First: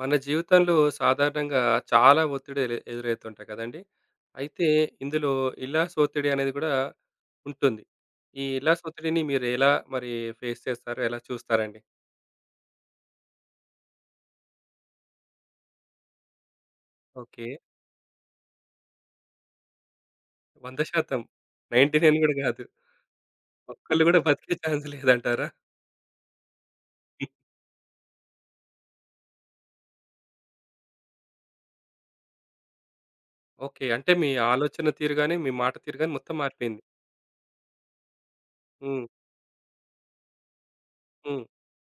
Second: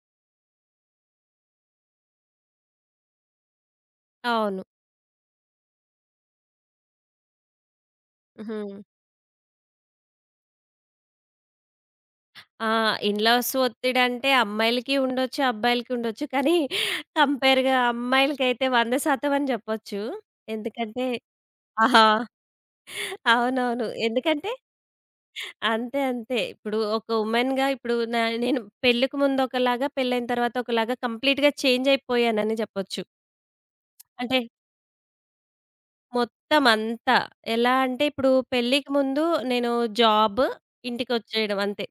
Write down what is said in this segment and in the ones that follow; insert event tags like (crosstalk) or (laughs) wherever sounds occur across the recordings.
మన జీవితంలో సాధారణంగా చాలా ఒత్తిడి ఎదురవుతుంటాయి కదండి. అవును. అయితే ఇందులో ఇల్లాస్ ఒత్తిడి అనేది కూడా ఉంటుంది. ఈ హ్మ్. ఇల్లాస్ ఒత్తిడిని మీరు ఎలా మరి ఫేస్ చేస్తారు, ఎలా చూస్తారండి? ఆ! ఇన్‌లాస్ ఒత్తిడంటే అమ్మాయిలకి ఉండొచ్చు, అబ్బాయిలకి ఉండొచ్చు. కానీ ఓకే, కంపేర్‌గా అమ్మాయిలకైతే 100% అని చెప్పొచ్చు. వంద ఎందుకంటే శాతం, నైంటీ ఆహా! నైన్ కూడా కాదు, అవునవును. ఒక్కళ్ళు కూడా ఎందుకంటే బతికే ఛాన్స్ లేదంటారా? అంతే అంతే. ఇప్పుడు ఒక వుమెన్‌గా ఇప్పుడు నేను పెళ్ళికి ముందు ఒకలాగా, పెళ్ళైన తర్వాత ఒకలాగా కంప్లీట్‌గా చేంజ్ అయిపోయానని చెప్పొచ్చు. ఓకే, అంటే మీ అంటే ఆలోచన తీరు కానీ, మీ మాట తీరు కానీ మొత్తం మొత్తం మారిపోయింది. అంతా. ఎలా అంటే ఇప్పుడు పెళ్ళికి ఉమ్, ముందు నేను జాబ్, ఉమ్, ఇంటికొచ్చేయడం అంతే.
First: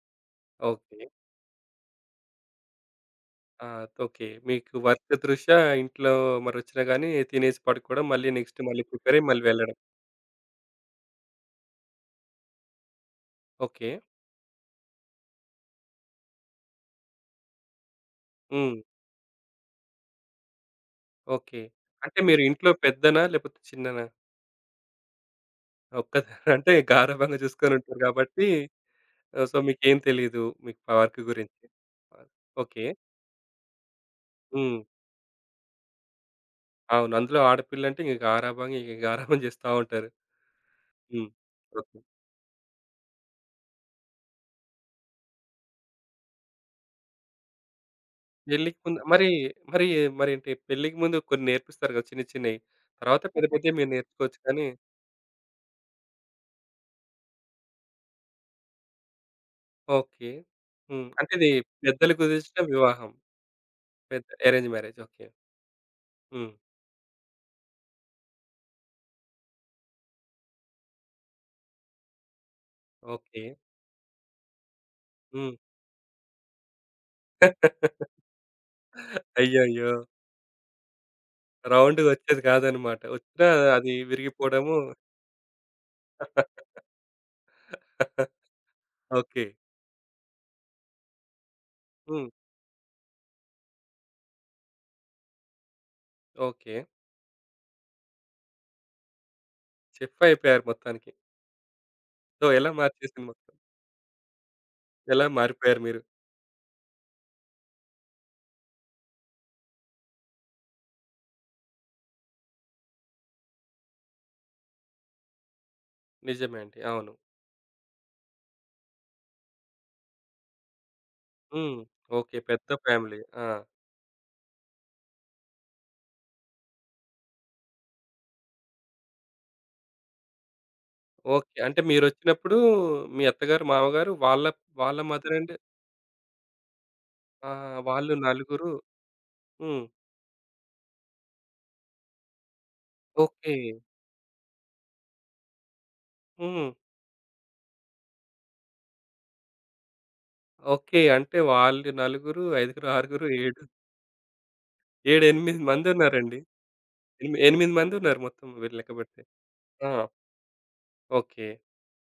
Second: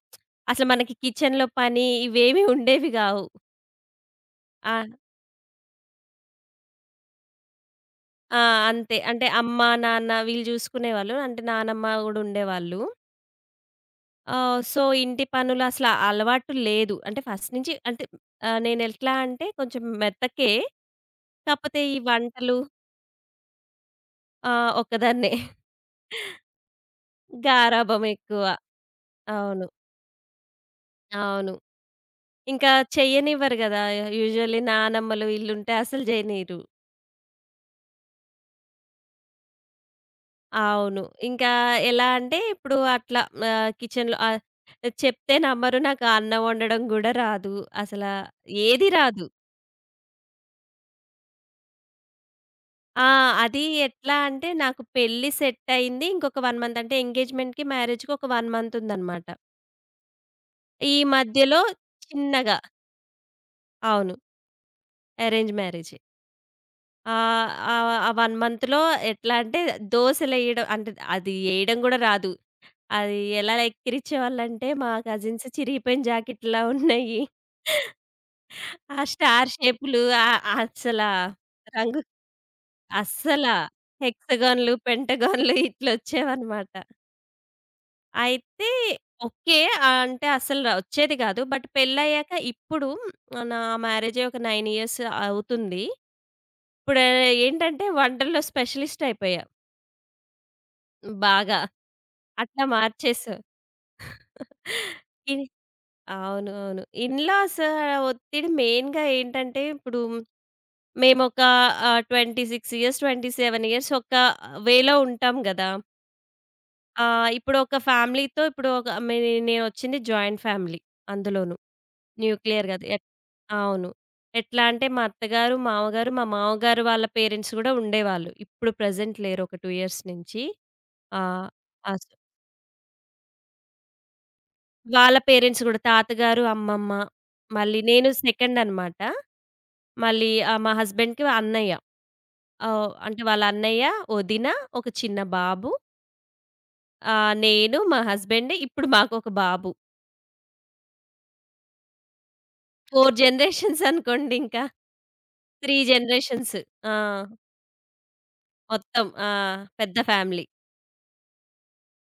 అసలు మనకి ఓకే. కిచెన్‌లో పని ఇవేమి ఉండేవి గావు. ఆ, ఓకే, ఆ! మీకు వర్క్ దృష్ట్యా ఇంట్లో మరి వచ్చినా కానీ తినేసి పడుకోవడం, మళ్ళీ ఆ! నెక్స్ట్ మళ్ళీ అంతే. ప్రిపేర్ అంటే అయ్యి మళ్ళీ అమ్మ, వెళ్ళడం. నాన్న వీళ్ళు చూసుకునేవాళ్ళు. అంటే నానమ్మ గూడా ఉండేవాళ్ళు. ఓకే. సో, ఇంటి పనులు అసల అలవాటు లేదు. అంటే ఫస్ట్ నుంచి అంటే హ్మ్. నేనెట్లా అంటే కొంచెం మెత్తకే. ఓకే. కాపోతే ఈ అంటే మీరు వంటలు ఇంట్లో పెద్దనా? లేపోతే చిన్ననా? ఒక్కదాన్నే. ఒక్కదానా? (laughs) అంటే గారాబంగా చూసుకొనుంటారు గారాబం ఎక్కువ. కాబట్టి ఆహ్, సో, అవును. మీకేం తెలీదు మీకు వర్క్ అవును. గురించి. ఇంకా ఓకే. చెయ్యనివ్వరు గదా! యూజువల్లీ హ్మ్. నానమ్మలు ఈళ్ళుంటే అసలు జేయనీరు. అవును, అందులో ఆడపిల్లంటే ఇంక గారాబంగా, ఇగ గారాబం చేస్తా ఉంటారు. అవును. హ్మ్. ఇంకా ఓకే. ఎలా అంటే ఇప్పుడు అట్లా కిచెన్‌లో చెప్తే నమ్మరు. నాకు అన్నం వండడం గూడా రాదు. అసల పెళ్ళికి ఏది ముందు మరి, రాదు. మరి, మరేంటి పెళ్ళికి ముందు కొన్ని నేర్పిస్తారు కదా! చిన్న చిన్నయి. ఆ! తర్వాత పెద్ద అది పెద్దయి మీరు ఎట్లా నేర్చుకోవచ్చు అంటే కానీ నాకు పెళ్లి సెట్ అయింది. ఇంకొక 1 మంత్ అంటే ఎంగేజ్‌మెంట్‌కి, మ్యారేజ్‌కి ఒక 1 మంత్ ఉందన్నమాట. ఓకే. ఈ హ్మ్. అంటే ఇది మధ్యలో పెద్దలు చిన్నగా కుదిర్చిన వివాహం, అవును. పెద్ద అరేంజ్ మ్యారేజ్. ఓకే. అరేంజ్ మ్యారేజే. హ్మ్. ఆహ్, ఆ! ఆ 1 మంత్‌లో ఎట్లా అంటే దోసెలేయడం అంటే అది ఏయడం గూడా రాదు. అది ఓకే. ఎలా ఎక్కిరిచ్చేవాళ్ళంటే, మా కజిన్స్ హ్మ్. చిరిగిపోయిన జాకెట్‌లా ఉన్నాయి. (laughs) ఆ స్టార్ అయ్యయ్యో! షేపులు అసలా రంగు రౌండ్‌గొచ్చేది కాదనమాట. అస్సల వచ్చినా అది హెక్సాగాన్‌లు, విరిగిపోవడము. పెంటగాన్‌లు ఇట్లొచ్చేవన్నమాట. (laughs) అయితే ఓకే. ఓకే. అంటే అసలు ర వచ్చేది కాదు. బట్ హ్మ్. పెళ్లయ్యాక ఇప్పుడు నా మ్యారేజ్ అయ్యి ఒక 9 ఇయర్స్ అవుతుంది. ఓకే. ఇప్పుడు ఏంటంటే వంటల్లో స్పెషలిస్ట్ అయిపోయా చెఫ్ అయిపోయారు మొత్తానికి. బాగా. సో, అట్లా ఎలా మార్చేసింది మార్చేసా. మొత్తం? ఎలా ఇది మారిపోయారు మీరు? అవును. అవును. ఇన్‌లాస్ ఒత్తిడి మెయిన్‌గా ఏంటంటే, ఇప్పుడు మేమొక 26 ఇయర్స్, 27 ఇయర్స్ ఒక వేలో ఉంటాం గదా! నిజమే అండి, అవును. ఇప్పుడు ఒక ఫ్యామిలీతో ఇప్పుడు ఒక మే నేనొచ్చింది జాయింట్ ఫ్యామిలీ. అందులోను హ్మ్. ఓకే, న్యూక్లియర్ పెద్ద గాదు. ఫ్యామిలీ. ఆ! అవును. ఎట్లా అంటే మా అత్తగారు, మామగారు, మా మామగారు వాళ్ళ పేరెంట్స్ గూడా ఉండేవాళ్ళు. ఇప్పుడు ప్రెజెంట్ లేరు ఒక 2 ఇయర్స్ నుంచి. ఆహ్, ఓకే, అంటే అస్ మీరొచ్చినప్పుడు మీ అత్తగారు, మామగారు, వాళ్ళ వాళ్ళ వాళ్ళ మదర్ అండ్ పేరెంట్స్ గూడా తాతగారు, అమ్మమ్మ ఆహ్, మళ్ళీ నేను వాళ్ళు సెకండ్ నలుగురు. అనమాట. హ్మ్. మళ్ళీ మా హస్బెండ్‌కి అన్నయ్య. అంటే వాళ్ళ ఓకే. అన్నయ్య, వదిన, ఒక చిన్న బాబు, హ్మ్. నేను, మా హస్బెండ్ ఇప్పుడు మాకొక బాబు. ఓకే. అంటే వాళ్ళు నలుగురు, ఐదుగురు, 4 ఆరుగురు, ఏడు, జనరేషన్స్ అనుకోండి ఇంకా. 7, 8 3 మందున్నారండి. జనరేషన్స్. ఆ! ఎనిమి 8 మందున్నారు మొత్తం వీళ్ళు మొత్తం లెక్కపెడితే. ఆ! పెద్ద ఫ్యామిలీ. ఓకే.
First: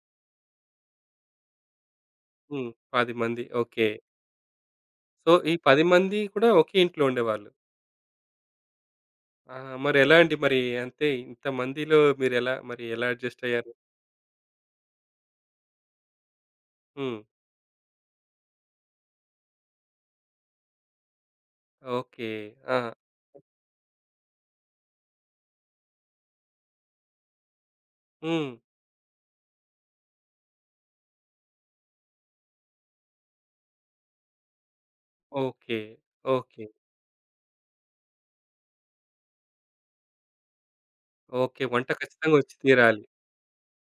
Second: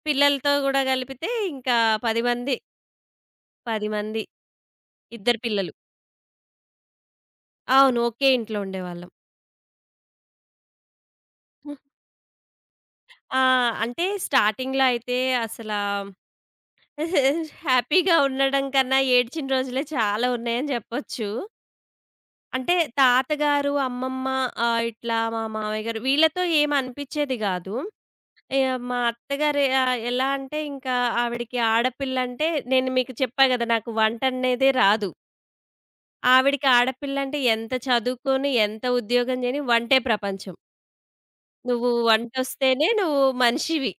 పిల్లలతో గూడా గలిపితే ఇంకా 10 మంది. హ్మ్. 10 మంది. ఓకే. 10 మంది. సో, ఇద్దరు ఈ పిల్లలు. 10 మంది కూడా ఒకే ఇంట్లో ఉండేవాళ్ళు. అవును. ఒకే ఇంట్లో ఉండేవాళ్ళం. ఆహ్, మరెలా అండి మరి, అంటే ఇంతమందిలో మీరెలా మరి ఎలా ఆ! అడ్జస్ట్ అయ్యారు? అంటే స్టార్టింగ్‌లో అయితే అసలా హ్మ్. (laughs) హ్యాపీగా ఉండడం కన్నా ఏడ్చిన రోజులే చాలా ఉన్నాయని జెప్పొచ్చు. ఓకే. అంటే ఆ! తాతగారు, అమ్మమ్మ ఇట్లా మా మామయ్య గారు వీళ్ళతో ఏమి అనిపిచ్చేది గాదు. హ్మ్. మా అత్తగారు ఎలా అంటే ఇంకా ఆవిడకి ఆడపిల్లంటే నేను మీకు చెప్పా గదా! నాకు వంటనేదే రాదు. ఓకే. ఓకే. ఆవిడకి ఆడపిల్లంటే ఎంత చదువుకొని, ఎంత ఉద్యోగం జేయని వంటే ప్రపంచం. ఓకే, వంట నువ్వు ఖచ్చితంగా వచ్చి వంటొస్తేనే తీరాలి. నువ్వు మనిషివి.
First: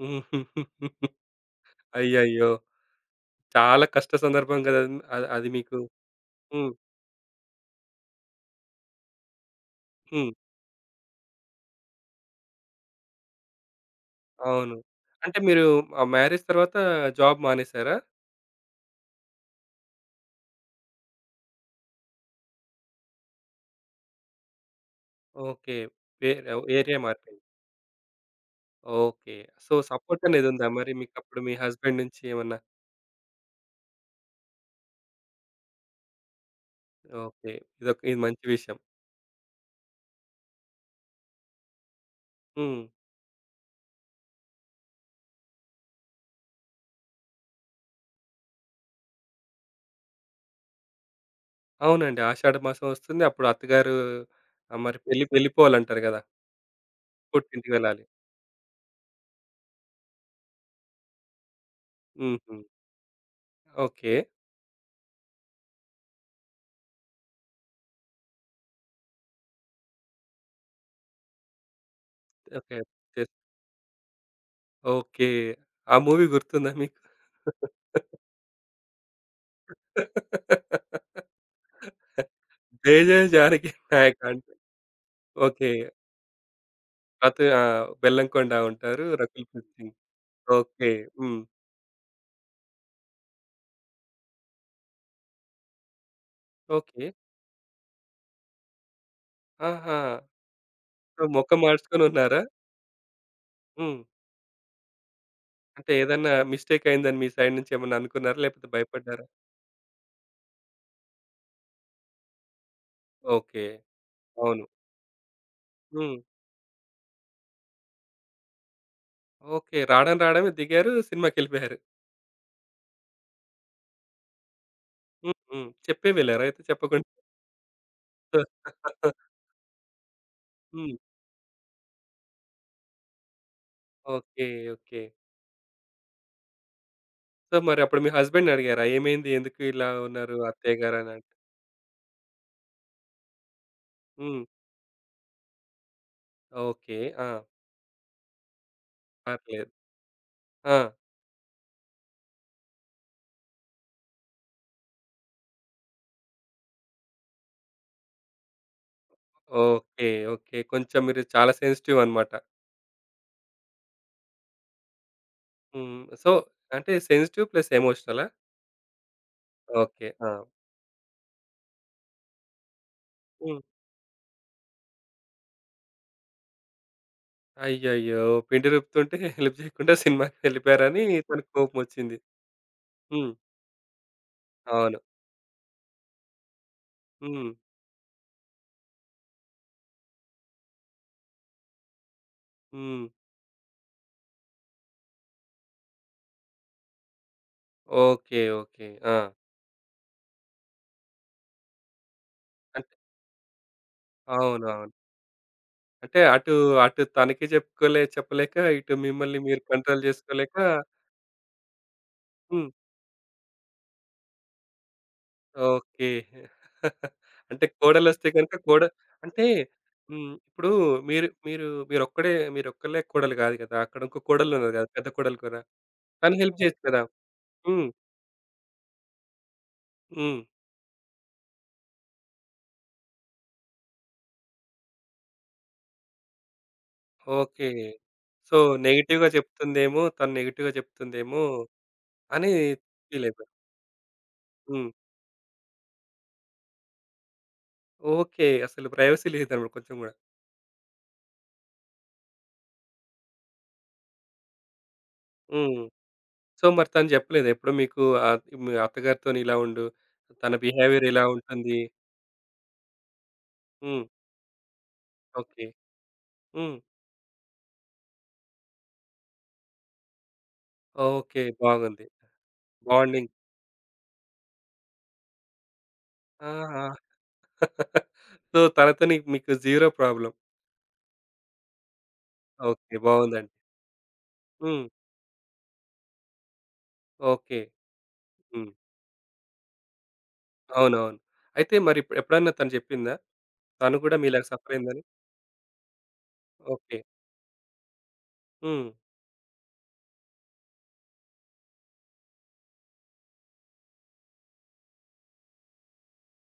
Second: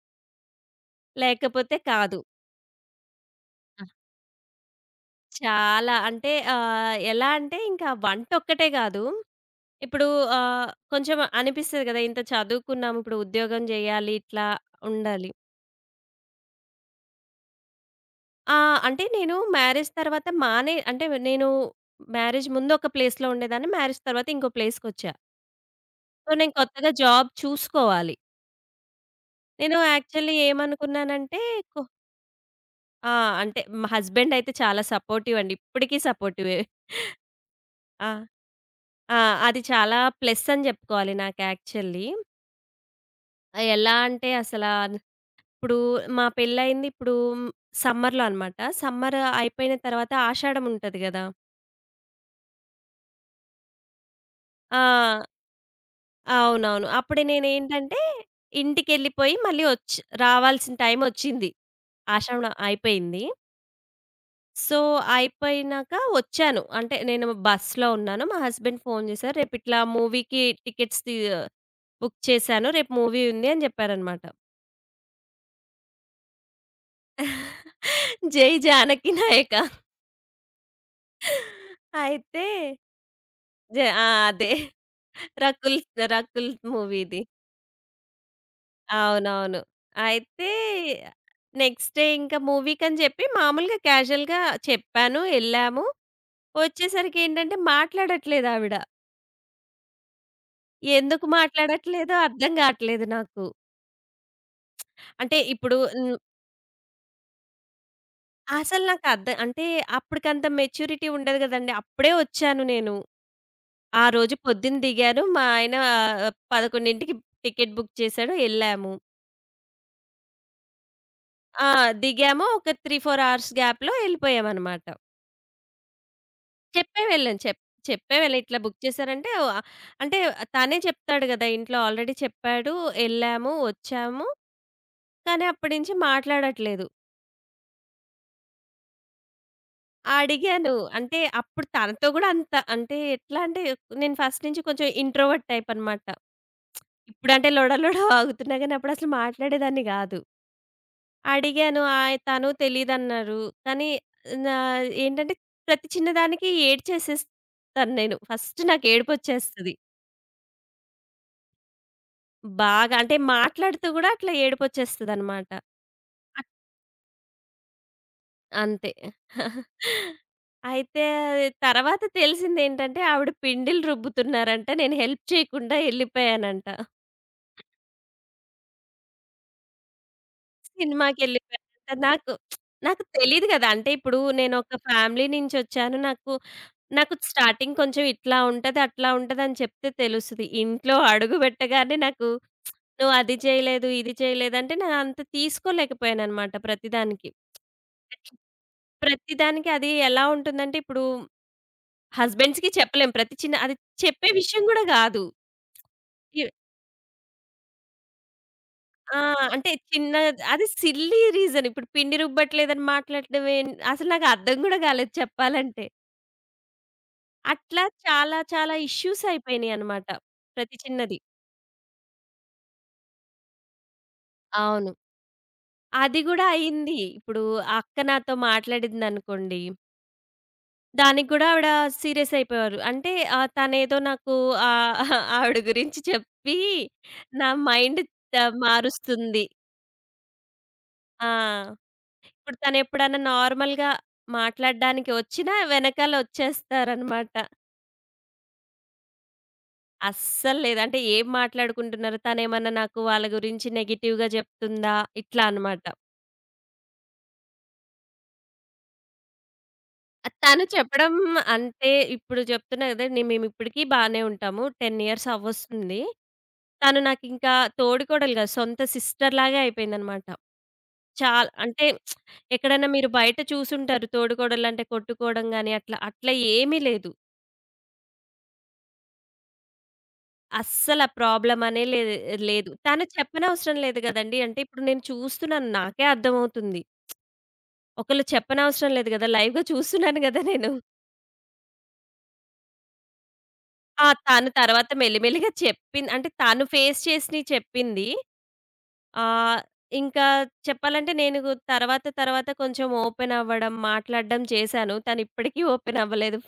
హ్మ్. (laughs) లేకపోతే కాదు. అయ్యయ్యో! చాలా కష్ట సందర్భం కదండీ! అది అది అది మీకు. చాలా అంటే హ్మ్. ఎలా అంటే ఇంకా వంటొక్కటే గాదు ఇప్పుడు హ్మ్. కొంచెం అనిపిస్తది గదా! ఇంత చదువుకున్నాము. ఇప్పుడు ఉద్యోగం జేయాలి. ఇట్లా అవును. ఉండాలి. అంటే మీరు ఆ మ్యారేజ్ తర్వాత జాబ్ మానేసారా? ఆ! అంటే నేను మ్యారేజ్ తర్వాత మానే అంటే నేను మ్యారేజ్ ముందు ఒక ప్లేస్‌లో ఉండేదాన్ని. మ్యారేజ్ తర్వాత ఇంకో ప్లేస్‌కొచ్చా. ఓకే, సో, వేరే నేను కొత్తగా ఏరియా జాబ్ మార్పింది. చూసుకోవాలి. ఓకే. సో, నేను సపోర్ట్ యాక్చువల్లీ అనేదుందా మరి ఏమనుకున్నానంటే మీకప్పుడు మీ కొ హస్బెండ్ నుంచి ఏమన్నా? ఆ! అంటే మా హస్బెండ్ అయితే చాలా సపోర్టివ్ అండి. ఇప్పటికి సపోర్టివే. ఓకే, ఇదొక ఆ! ఇది మంచి విషయం. ఆ! అది చాలా ప్లస్ అని జెప్పుకోవాలి నాకు యాక్చువల్లీ. హ్మ్. ఎలా అంటే అసలా ఇప్పుడు మా పెళ్ళయింది. ఇప్పుడు సమ్మర్‌లో అనమాట. సమ్మర్ అయిపోయిన తర్వాత ఆషాఢం ఉంటది గదా! అవునండి, ఆషాఢ మాసం వస్తుంది. అప్పుడు అత్తగారు ఆహ్, మరి ఆ! పెళ్లి వెళ్ళిపోవాలంటారు గదా! అవునవును. అప్పుడు పుట్టింటికి నేనేంటంటే వెళ్ళాలి. ఇంటికెళ్ళిపోయి మళ్ళీ ఒచ్ రావాల్సిన టైమొచ్చింది. ఆషాఢం హుహు. అయిపోయింది. ఓకే. సో, అయిపోయినాక ఒచ్చాను. అంటే నేను బస్‌లో ఉన్నాను. మా హస్బెండ్ ఫోను జేశారు. "రేపిట్లా మూవీకి టికెట్స్ తీ బుక్ చేశాను. ఓకే. రేపు మూవీ చెస్ ఉంది" అని జెప్పారనమాట. ఓకే. ఆ మూవీ గుర్తుందా మీకు? జై జానకి నాయక. అయితే 'జై జై జానకి జ ఆ! నాయక' అదే. అంటే ఓకే. రకుల్ రకుల్ మూవీది. అత్ ఆ! బెల్లంకొండ ఉంటారు, రకుల్ అవునవును. ప్రీత్ సింగ్. అయితే ఓకే. హ్మ్. నెక్స్ట్ డే ఇంకా మూవీకని చెప్పి మామూలుగా క్యాజువల్‌గా చెప్పాను. ఎళ్ళాము. ఓకే. వచ్చేసరికేంటంటే మాట్లాడట్లేదావిడ. ఆహా! సో, ఎందుకు మొఖం మాట్లాడట్లేదో మాడ్చుకొనున్నారా? అర్థం గాట్లేదు నాకు. హ్మ్. అంటే ఇప్పుడు అంటే హ్మ్. ఏదన్నా మిస్టేక్ అయిందని మీ సైడ్ నుంచి ఏమన్నా అనుకున్నారా? లేకపోతే అసలు భయపడ్డారా? నాకర్థం అంటే అప్పటికంత మెచ్యూరిటీ ఉండదు గదండీ. అప్పుడే వచ్చాను నేను. ఓకే. ఆ రోజు అవును. పొద్దున దిగాను. మా ఆయన హ్మ్. 11కి టికెట్ బుక్ చేశాడు. ఎళ్ళాము. ఓకే. రావడం రావడమే దిగారు, ఆ! సినిమాకెళ్ళిపోయారు. దిగాము. ఒక 3, 4 అవర్స్ గ్యాప్‌లో ఎళ్ళిపోయామనమాట. హ్మ్. హ్మ్. చెప్పే వెళ్లారా అయితే చెప్పే చెప్పకుండా? వెళ్ళాం. చెప్పే వెళ్ళాం. ఇట్లా బుక్ (laughs) చేశారంటే అంటే తనే హ్మ్. చెప్తాడు గదా! ఇంట్లో ఆల్రెడీ చెప్పాడు. ఎళ్ళాము, వచ్చాము. ఓకే. ఓకే. కానీ అప్పటి నుంచి మాట్లాడట్లేదు. సో, మరప్పుడు మీ హస్బెండ్‌నడిగారా? ఏమైంది? ఎందుకు ఇలా ఉన్నారు అడిగాను. అత్తయ్య అంటే గారనంటే? అప్పుడు తనతో గూడా అంత అంటే ఎట్లా అంటే నేను హ్మ్. ఫస్ట్ నుంచి కొంచెం ఇంట్రోవర్ట్ టైప్ అనమాట. ఓకే. ఆ! ఇప్పుడంటే లొడ లొడ (laughs) వాగుతున్నా గానీ అప్పుడసలు పర్లేదు. మాట్లాడేదాన్ని గాదు. ఆ! అడిగాను. తను తెలీదన్నారు. కానీ నా ఏంటంటే ప్రతి చిన్నదానికి ఏడ్చేసేస్తాను నేను. ఫస్ట్ నాకు ఏడుపొచ్చేస్తది. ఓకే. ఓకే, కొంచెం మీరు చాలా సెన్సిటివ్ అన్నమాట. బాగా అంటే మాట్లాడుతూ గూడా అట్లా ఏడుపొచ్చేస్తదనమాట. హ్మ్. సో, అట్ అంటే సెన్సిటివ్ ప్లస్ ఎమోషనలా? అంతే. ఓకే. ఆ! అయితే తర్వాత తెలిసిందేంటంటే ఆవిడ హ్మ్. పిండిలు రుబ్బుతున్నారంట. నేను హెల్ప్ చేయకుండా ఎళ్ళిపోయానంట. అయ్యయ్యో! పిండి రుబ్బుతుంటే హెల్ప్ చేయకుండా సినిమాకి వెళ్ళిపోయారని తనకు సినిమాకెళ్ళిపోయాక కోపమొచ్చింది. నాకు నాకు హ్మ్. తెలీదు గదా! అంటే ఇప్పుడు నేనొక అవును. ఫ్యామిలీ నుంచొచ్చాను. నాకు నాకు హ్మ్. స్టార్టింగ్ కొంచెం ఇట్లా ఉంటది, అట్లా ఉంటదని చెప్తే తెలుస్తది. ఇంట్లో అడుగు పెట్టగానే నాకు హ్మ్. నువ్వు అది చేయలేదు, ఇది చేయలేదు అంటే నేను అంత తీసుకోలేకపోయాననమాట ప్రతిదానికి. ఓకే. ఓకే. ఆ! ప్రతిదానికి అది ఎలా ఉంటుందంటే ఇప్పుడు హస్బెండ్స్‌కి అంటే చెప్పలేం. ప్రతి చిన్న అది చెప్పే విషయం గూడా అవునవును. గాదు. అంటే అటు అటు తనకి చెప్పుకోలే చెప్పలేక ఇటు ఆ! మిమ్మల్ని మీరు అంటే కంట్రోల్ చిన్న చేసుకోలేక అది సిల్లీ రీజన్. ఇప్పుడు పిండి హ్మ్. రుబ్బట్లేదని మాట్లాడడం అసలు నాకు అర్థం గూడా గాలేదు చెప్పాలంటే. ఓకే. (laughs) అంటే అట్లా కోడలొస్తే చాలా గనుక చాలా కోడ ఇష్యూస్ అంటే అయిపోయినియనమాట. హ్మ్. ఇప్పుడు ప్రతి చిన్నది. మీరు మీరు మీరొక్కడే మీరొక్కళ్ళే కోడలు కాదు కదా! అక్కడ ఇంకో కోడలున్నది కదా, అవును. పెద్ద కోడలు కూడా. అది తను గూడా హెల్ప్ చేయొచ్చు అయింది. కదా! ఇప్పుడు ఆ హ్మ్. అక్క నాతో మాట్లాడిందనుకోండి, హ్మ్. దానికి గూడా ఆవిడ సీరియస్ అయిపోయేవారు. అంటే తనేదో నాకు ఆహ్, ఆవిడ గురించి చెప్పి, నా ఓకే. మైండ్ త సో, నెగెటివ్‌గా మారుస్తుంది. చెప్తుందేమో, తను నెగెటివ్‌గా ఆ! చెప్తుందేమో అని ఇప్పుడు తనెప్పుడన్నా ఫీల్ అయిపోయారు. నార్మల్‌గా హ్మ్. మాట్లాడడానికి వచ్చినా వెనకాల వచ్చేస్తారనమాట. ఓకే. అసలు ప్రైవసీ లేదన్నమాట కొంచెం గూడా. అస్సలు లేదు. అంటే ఏం మాట్లాడుకుంటున్నారు? తనేమన్నా నాకు వాళ్ళ గురించి నెగెటివ్‌గా చెప్తుందా? ఇట్లా హ్మ్. అనమాట. సో, మరి తను చెప్పలేదా ఎప్పుడూ మీకు ఆహ్, మీ అత్తగారితోని ఇలా ఉండు, ఆహ్, తన తను బిహేవియర్ చెప్పడం ఇలా ఉంటుంది. అంటే ఇప్పుడు చెప్తున్నా కదా! మేమిప్పటికి హ్మ్. బానే ఉంటాము. 10 ఇయర్స్ ఓకే. అవ్వొస్తుంది. హ్మ్. తను నాకింకా తోడికోడలు కాదు. సొంత సిస్టర్‌లాగే అయిపోయిందనమాట. ఓకే, చాల్ అంటే బాగుంది. (tsk) ఎక్కడైనా మీరు బాండింగ్. బయట చూసుంటారు. తోడికోడలంటే కొట్టుకోవడం గాని అట్లా. అట్లా ఏమీ ఆహా! లేదు. సో, తనతోని మీకు జీరో ప్రాబ్లమ్. అస్సల ప్రాబ్లమనే లే లేదు. ఓకే, తను బావుందండి. చెప్పనవసరం లేదు గదండీ! అంటే ఇప్పుడు హ్మ్. నేను చూస్తున్నాను నాకే అర్థమవుతుంది. ఓకే. ఒకళ్ళు హ్మ్. చెప్పనవసరం లేదు గదా! లైవ్‌గా చూస్తున్నాను గదా నేను. అవునవును. అయితే మరి ఎప్పుడన్నా తను చెప్పిందా? తను ఆ! కూడా మీలాగా తను సఫర్ తర్వాత అయిందని? మెల్లిమెల్లిగా చెప్పింది. అంటే తను ఓకే. ఫేస్ చేసినయి చెప్పింది. హ్మ్. ఆహ్, ఇంకా చెప్పాలంటే నేను తర్వాత తర్వాత కొంచెం ఓపెన్ అవ్వడం, మాట్లాడడం చేశాను. తను ఇప్పటికీ ఓపెన్ అవ్వలేదు.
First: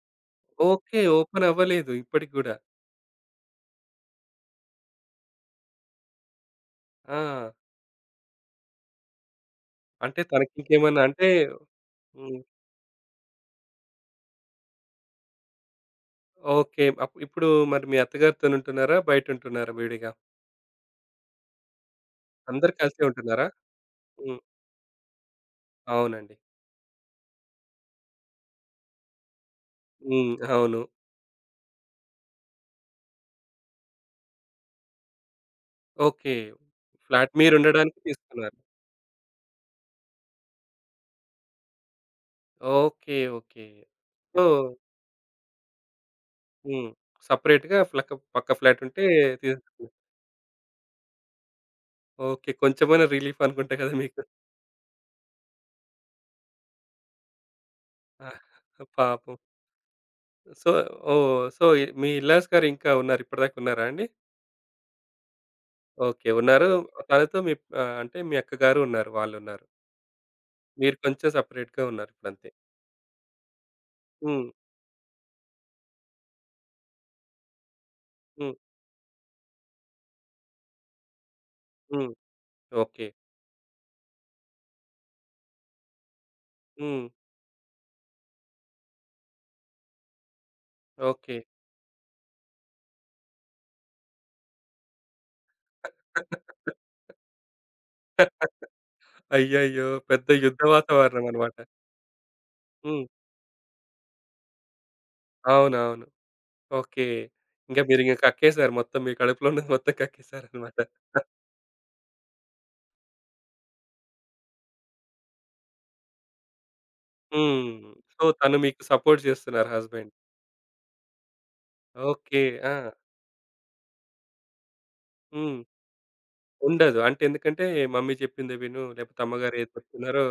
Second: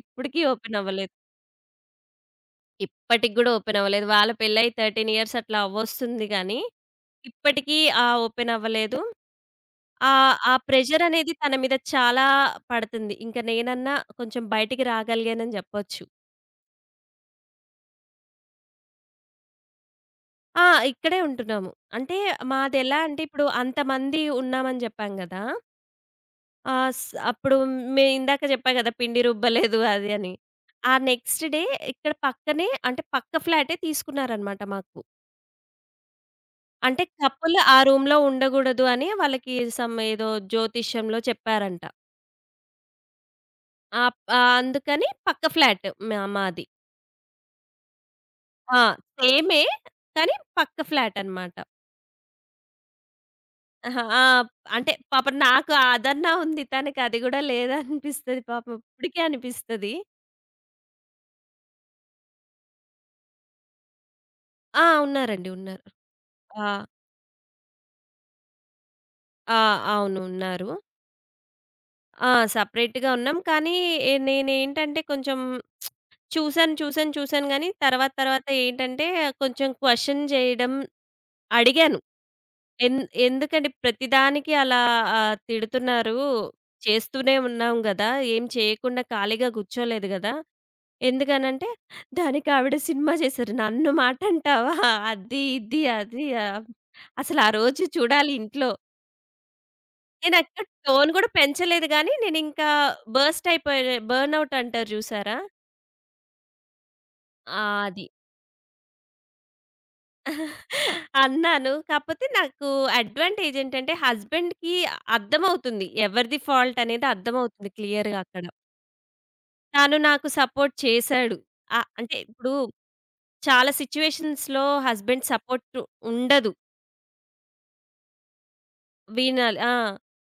ఇప్పటికీ ఓపెన్ ఓకే. అవ్వలేదు. ఓపెన్ అవ్వలేదు ఇప్పటికి గూడా. ఇప్పటికి గూడా ఓపెన్ అవ్వలేదు. వాళ్ళ పెళ్లయి 13 ఇయర్స్ అట్లా అవ్వొస్తుంది గానీ, ఆ! ఇప్పటికీ ఓపెన్ అవ్వలేదు. ఆ! అంటే ఆ తనకింకేమన్నా అంటే ప్రెషరనేది తన మీద చాలా హ్మ్. పడతంది. ఇంక నేనన్నా కొంచెం బయటికి రాగలిగానని జెప్పొచ్చు. ఓకే. ఇప్పుడు మరి మీ అత్తగారితోనుంటున్నారా? బయటుంటున్నారా విడిగా? ఆ! ఇక్కడే ఉంటున్నాము. అంటే అందరూ మాదెలా కలిసే అంటే ఉంటున్నారా? ఇప్పుడు అంతమంది హ్మ్. ఉన్నామని జెప్పాం గదా! అవునండి. ఆహ్, స్ అప్పుడు ఇందాక జెప్పా గదా! పిండి రుబ్బలేదు అది హ్మ్. అని. అవును. ఆ నెక్స్ట్ డే ఇక్కడ పక్కనే అంటే పక్క ఫ్లాటే తీసుకున్నారనమాట మాకు. ఓకే. అంటే ఫ్లాట్ కపుల్ ఆ మీరుండడానికి రూమ్‌లో తీసుకున్నారు. ఉండగూడదు అని వాళ్ళకి సమ్ ఏదో జ్యోతిష్యంలో చెప్పారంట. ఓకే. ఓకే. సో అందుకని పక్క ఫ్లాట్ మాది. హ్మ్. సెపరేట్‌గా ఫ్లక పక్క ఆ! ఫ్లాటుంటే సేమే. తీసుకున్నారు. కానీ పక్క ఫ్లాటనమాట. ఓకే, కొంచెమన్నా రిలీఫ్ అనుకుంటా కదా అహా! మీకు. ఆ! అంటే పాపం నాకు అదన్నా ఉంది. తనకి అది గూడా ఆ! లేదనిపిస్తది పాపం. ఇప్పటికి పాపం. అనిపిస్తది. సో ఓహ్! సో, మీ ఇల్లాస్ గారు ఇంకా ఉన్నారు. ఇప్పటిదాకా ఉన్నారా అండి? ఆ! ఉన్నారండి. ఉన్నారు. ఓకే, ఆ! ఉన్నారు. తనతో మీ ఆహ్, అంటే మీ అక్కగారు ఉన్నారు, ఆ! వాళ్ళున్నారు. అవును. ఉన్నారు. మీరు కొంచెం సెపరేట్‌గా ఉన్నారు ఆ! ఇప్పుడంతే. సెపరేట్‌గా ఉన్నాం. కానీ ఏ హ్మ్. నేనేంటంటే కొంచెం చూసాను గానీ తర్వాత తర్వాత హ్మ్. ఏంటంటే కొంచెం క్వెషన్ చేయడం అడిగాను. హ్మ్. ఎన్ ఓకే. ఎందుకండి ప్రతిదానికి అలా తిడుతున్నారు. హ్మ్. చేస్తూనే ఉన్నాం గదా! ఏం చేయకుండా ఖాళీగా కూర్చోలేదు గదా! ఓకే. ఎందుకనంటే, "దానికి ఆవిడ సినిమా చేశారు. నన్ను మాట అంటావా? అది, ఇది, అది ఆహ్, (laughs) అసలు ఆ రోజు చూడాలి ఇంట్లో." అయ్యయ్యో! పెద్ద యుద్ధ నేనక్కడ టోన్ వాతావరణం గూడా అన్నమాట. పెంచలేదు గానీ, నేనింకా హ్మ్. బర్స్ట్ అయిపోయా బర్న్ ఔట్ అంటారు జూసారా? అవునవును. ఓకే, ఆ! ఇంక అది. మీరింక కక్కేసారు. మొత్తం మీ కడుపులో ఉన్నది మొత్తం కక్కేసారన్నమాట. అన్నాను. కాపోతే నాకు అడ్వాంటేజ్ ఏంటంటే, హస్బెండ్‌కి అర్థమవుతుంది. ఎవరిది ఫాల్ట్ అనేది హ్మ్. అర్థమవుతుంది క్లియర్‌గా సో, అక్కడ. తను మీకు సపోర్ట్ చేస్తున్నారు తను హస్బెండ్. నాకు సపోర్ట్ చేశాడు. అంటే ఓకే. ఇప్పుడు ఆ! చాలా సిట్యుయేషన్స్‌లో హస్బెండ్ హ్మ్. సపోర్ట్ ఉండదు. ఉండదు. అంటే ఎందుకంటే మమ్మీ చెప్పిందే విను, లేకపోతే అమ్మగారు వినాలి. ఏది చెప్తున్నారో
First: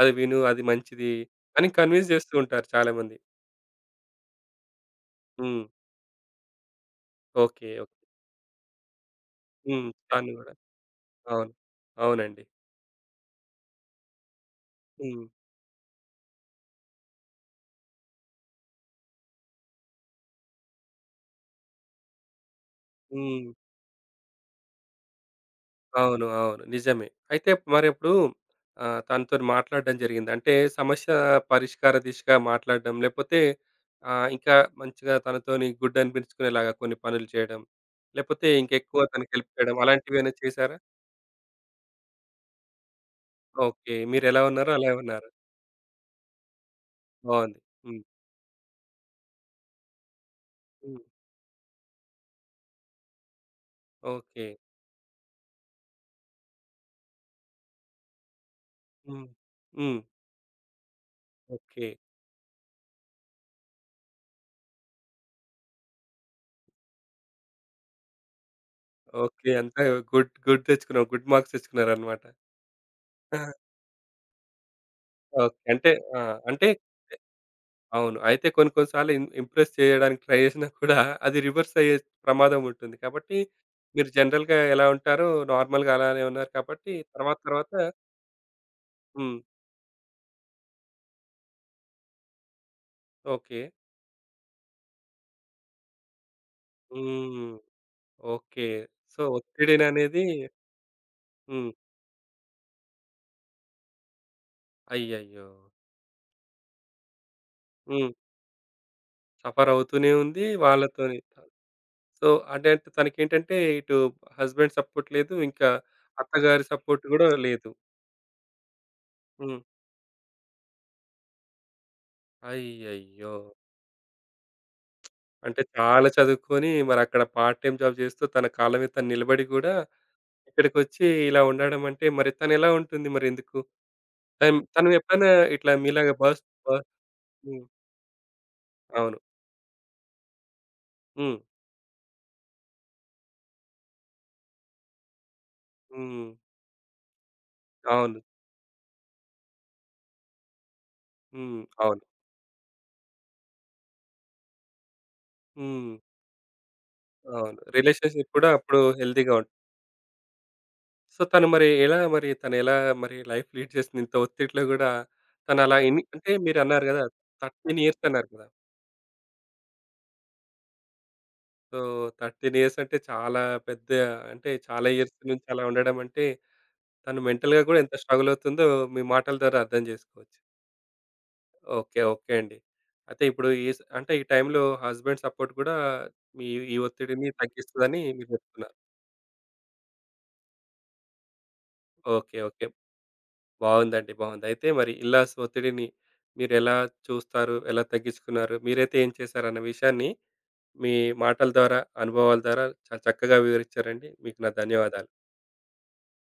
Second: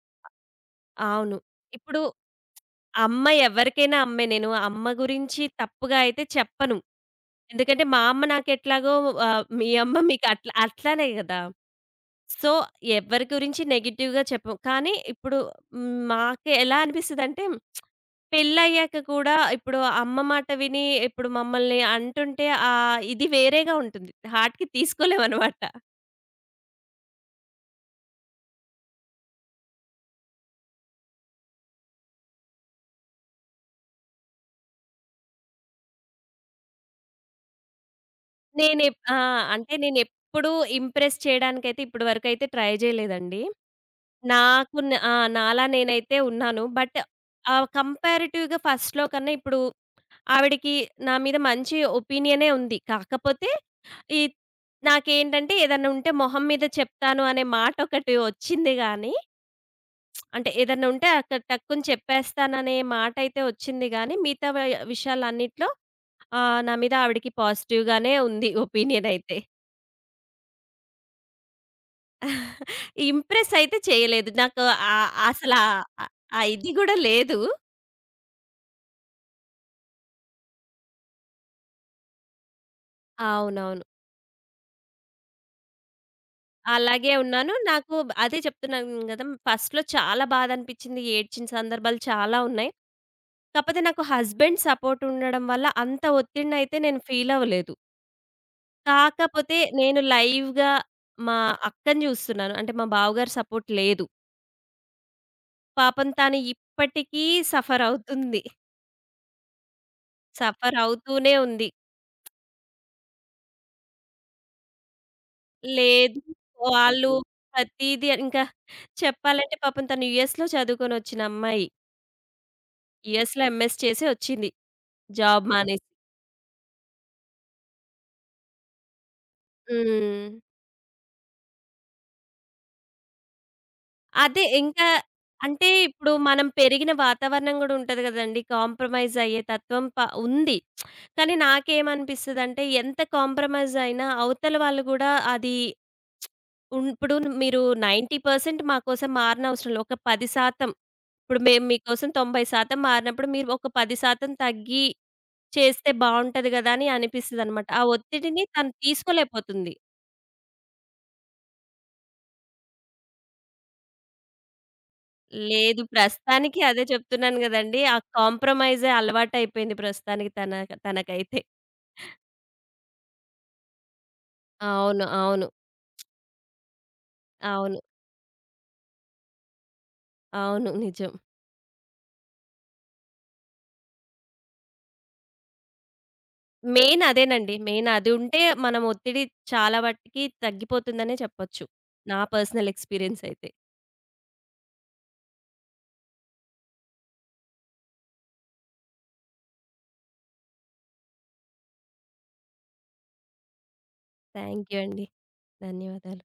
అది విను, అది మంచిది అవును. అని ఇప్పుడు కన్విన్స్ చేస్తూ ఉంటారు చాలామంది. అమ్మ ఎవరికైనా అమ్మే. నేను అమ్మ గురించి హ్మ్. తప్పుగా అయితే చెప్పను. ఓకే. ఎందుకంటే ఓకే. మా అమ్మ నాకెట్లాగో మీ హ్మ్. అమ్మ మీకు తను గూడా. అట్లా అట్లానే గదా! అవును. అవునండి. సో, ఎవ్వరి గురించి నెగెటివ్‌గా చెప్పం. కానీ హ్మ్. ఇప్పుడు హ్మ్, మాకు ఎలా అనిపిస్తదంటే పెళ్లయ్యాక కూడా ఇప్పుడు అమ్మ మాట విని ఇప్పుడు మమ్మల్ని అంటుంటే ఇది హ్మ్. వేరేగా ఉంటుంది. హార్ట్‌కి తీసుకోలేమనమాట. అవును, అవును, నిజమే. అయితే మరప్పుడు ఆహ్, తనతోని మాట్లాడడం జరిగిందా? అంటే సమస్య పరిష్కార దిశగా మాట్లాడడం, లేకపోతే ఆహ్, ఇంకా మంచిగా తనతోని గుడ్ అనిపించుకునేలాగా కొన్ని పనులు చేయడం, లేకపోతే నేనెప్ ఇంకెక్కువ ఆ! తనకి హెల్ప్ అంటే చేయడం అలాంటివేమైనా నేనెప్పుడూ చేశారా? ఇంప్రెస్ చేయడానికైతే ఇప్పటి వరకైతే ట్రై జేయలేదండి. ఓకే, మీరెలా ఉన్నారో నాకు న అలాగే ఆ! ఉన్నారు. నాలా నేనైతే ఉన్నాను. బట్ బావుంది. హ్మ్. కంపారిటివ్‌గా ఫస్ట్‌లో కన్నా ఇప్పుడు ఆవిడకి హ్మ్. నా మీద మంచి ఒపీనియనే ఉంది. కాకపోతే ఈ ఓకే. నాకేంటంటే ఏదన్నా ఉంటే మొహం మీద చెప్తాను అనే మాటొకటి వచ్చింది గానీ, హ్మ్. హ్మ్. అంటే ఏదన్నా ఉంటే అక్కడ టక్కుని ఓకే. చెప్పేస్తాననే మాటైతే వచ్చింది గానీ, మిగతా విషయాలన్నిట్లో నా మీద ఆవిడకి పాజిటివ్‌గానే ఉంది ఒపీనియనయితే. ఓకే, అంతా గుడ్ గుడ్ తెచ్చుకున్నావు. గుడ్ మార్క్స్ తెచ్చుకున్నారన్నమాట. ఇంప్రెస్ అయితే చేయలేదు. నాకు ఆహ్, ఓకే. అసలా అంటే ఆహ్, ఆ! ఆ అంటే ఇది గూడా లేదు. అవును. అయితే కొన్ని కొన్ని సార్లు ఇంప్రెస్ చేయడానికి ట్రై చేసినా కూడా అది రివర్స్ అయ్యే ప్రమాదం ఉంటుంది. కాబట్టి అవునవును. మీరు జనరల్‌గా ఎలా ఉంటారో నార్మల్‌గా అలానే ఉన్నారు కాబట్టి అలాగే తర్వాత ఉన్నాను. తర్వాత నాకు అదే చెప్తున్నాను గదా! హ్మ్. ఫస్ట్‌లో చాలా బాధనిపించింది. ఏడ్చిన సందర్భాలు చాలా ఉన్నాయి. ఓకే. కాపోతే నాకు హస్బెండ్ సపోర్ట్ ఉండడం వల్ల అంత ఒత్తిడినైతే నేను ఫీల్ హ్మ్. అవ్వలేదు. ఓకే. సో, కాకపోతే నేను ఒత్తిడిననేది లైవ్‌గా మా హ్మ్. అక్కని జూస్తున్నాను. అంటే మా బావగారి సపోర్ట్ లేదు. అయ్యయ్యో! పాపం తను ఇప్పటికీ సఫర్ హ్మ్. అవుతుంది. సఫర్ అవుతూనే ఉంది సఫర్ వాళ్ళతోని. అవుతూనే ఉంది. సో, అంటే అంటే తనకేంటంటే ఇటు హస్బెండ్ సపోర్ట్ లేదు, ఇంకా లేదు అత్తగారి సపోర్ట్ వాళ్ళు గూడా లేదు. ప్రతీది ఇంకా చెప్పాలంటే హ్మ్. పాపం తను యూఎస్‌లో చదువుకొనొచ్చిన అమ్మాయి. అయ్యయ్యో! యూఎస్‌లో ఎంఎస్ చేసి ఒచ్చింది. జాబ్ అంటే మానేసి. చాలా చదువుకొని మరక్కడ పార్ట్ టైమ్ జాబ్ చేస్తూ తన కాళ్ళ మీద తను నిలబడి గూడా హ్మ్. ఇక్కడికొచ్చి ఇలా ఉండడం అంటే మరి తనెలా ఉంటుంది మరెందుకు? అదే తన్ తను ఇంకా తను ఎప్పుడైనా అంటే ఇట్లా ఇప్పుడు మీలాగా బస్ మనం బస్ పెరిగిన వాతావరణం హ్మ్. గూడా ఉంటది గదండీ! కాంప్రమైజ్ అవును. అయ్యే తత్వం ఉంది. కానీ హ్మ్. నాకేమనిపిస్తదంటే ఎంత కాంప్రమైజ్ అయినా అవతల వాళ్ళు గూడా అది హ్మ్. ఇప్పుడు మీరు అవును. 90% మా కోసం మారనవసరం లేదు. ఒక 10% ఇప్పుడు హ్మ్. మేము అవును. మీకోసం 90% మారినప్పుడు మీరు ఒక 10% తగ్గి చేస్తే హ్మ్. బావుంటది గదా! అని అవును, అనిపిస్తదనమాట. ఆ రిలేషన్‌షిప్ ఒత్తిడిని కూడా తను అప్పుడు హెల్తీగా తీసుకోలేకపోతుంది. సో, తను మరి ఎలా మరి లైఫ్ లీడ్ చేసింది? ఇంత ఒత్తిడిలో గూడా తనలా లేదు. ఎన్ని అంటే ప్రస్తుతానికి అదే మీరన్నారు గదా! చెప్తున్నాను 13 గదండీ. ఆ ఇయర్స్ అన్నారు కదా! కాంప్రమైజే అలవాటయిపోయింది ప్రస్తుతానికి తనకైతే. సో, 13 ఇయర్స్ అంటే చాలా పెద్ద, అంటే చాలా అవును. ఇయర్స్ నుంచి అవును. అలా ఉండడం అంటే తను మెంటల్‌గా గూడా అవును. ఎంత స్ట్రగుల్ అవుతుందో మీ మాటల ద్వారా అర్థం జేసుకోవచ్చు. అవును. నిజం. ఓకే. ఓకే అండి. అయితే ఇప్పుడు ఈ స్ అంటే ఈ టైంలో హస్బెండ్ సపోర్ట్ గూడా మీ ఈ మెయిన్ ఒత్తిడిని అదేనండి. మెయిన్ తగ్గిస్తదని అది మీరు ఉంటే జెప్తున్నారు. మనం ఒత్తిడి చాలా మటికి తగ్గిపోతుందనే చెప్పొచ్చు. నా ఓకే. ఓకే, పర్సనల్ ఎక్స్‌పీరియన్స్ అయితే. బాగుందండి, బాగుంది. అయితే మరి ఇల్లాస్ ఒత్తిడిని మీరెలా చూస్తారు? ఎలా తగ్గించుకున్నారు? మీరైతే ఏం చేశారన్న విషయాన్ని మీ మాటల ద్వారా, అనుభవాల ద్వారా చాలా చక్కగా వివరించారండి. మీకు నా థాంక్ యూ అండి. ధన్యవాదాలు. ధన్యవాదాలు.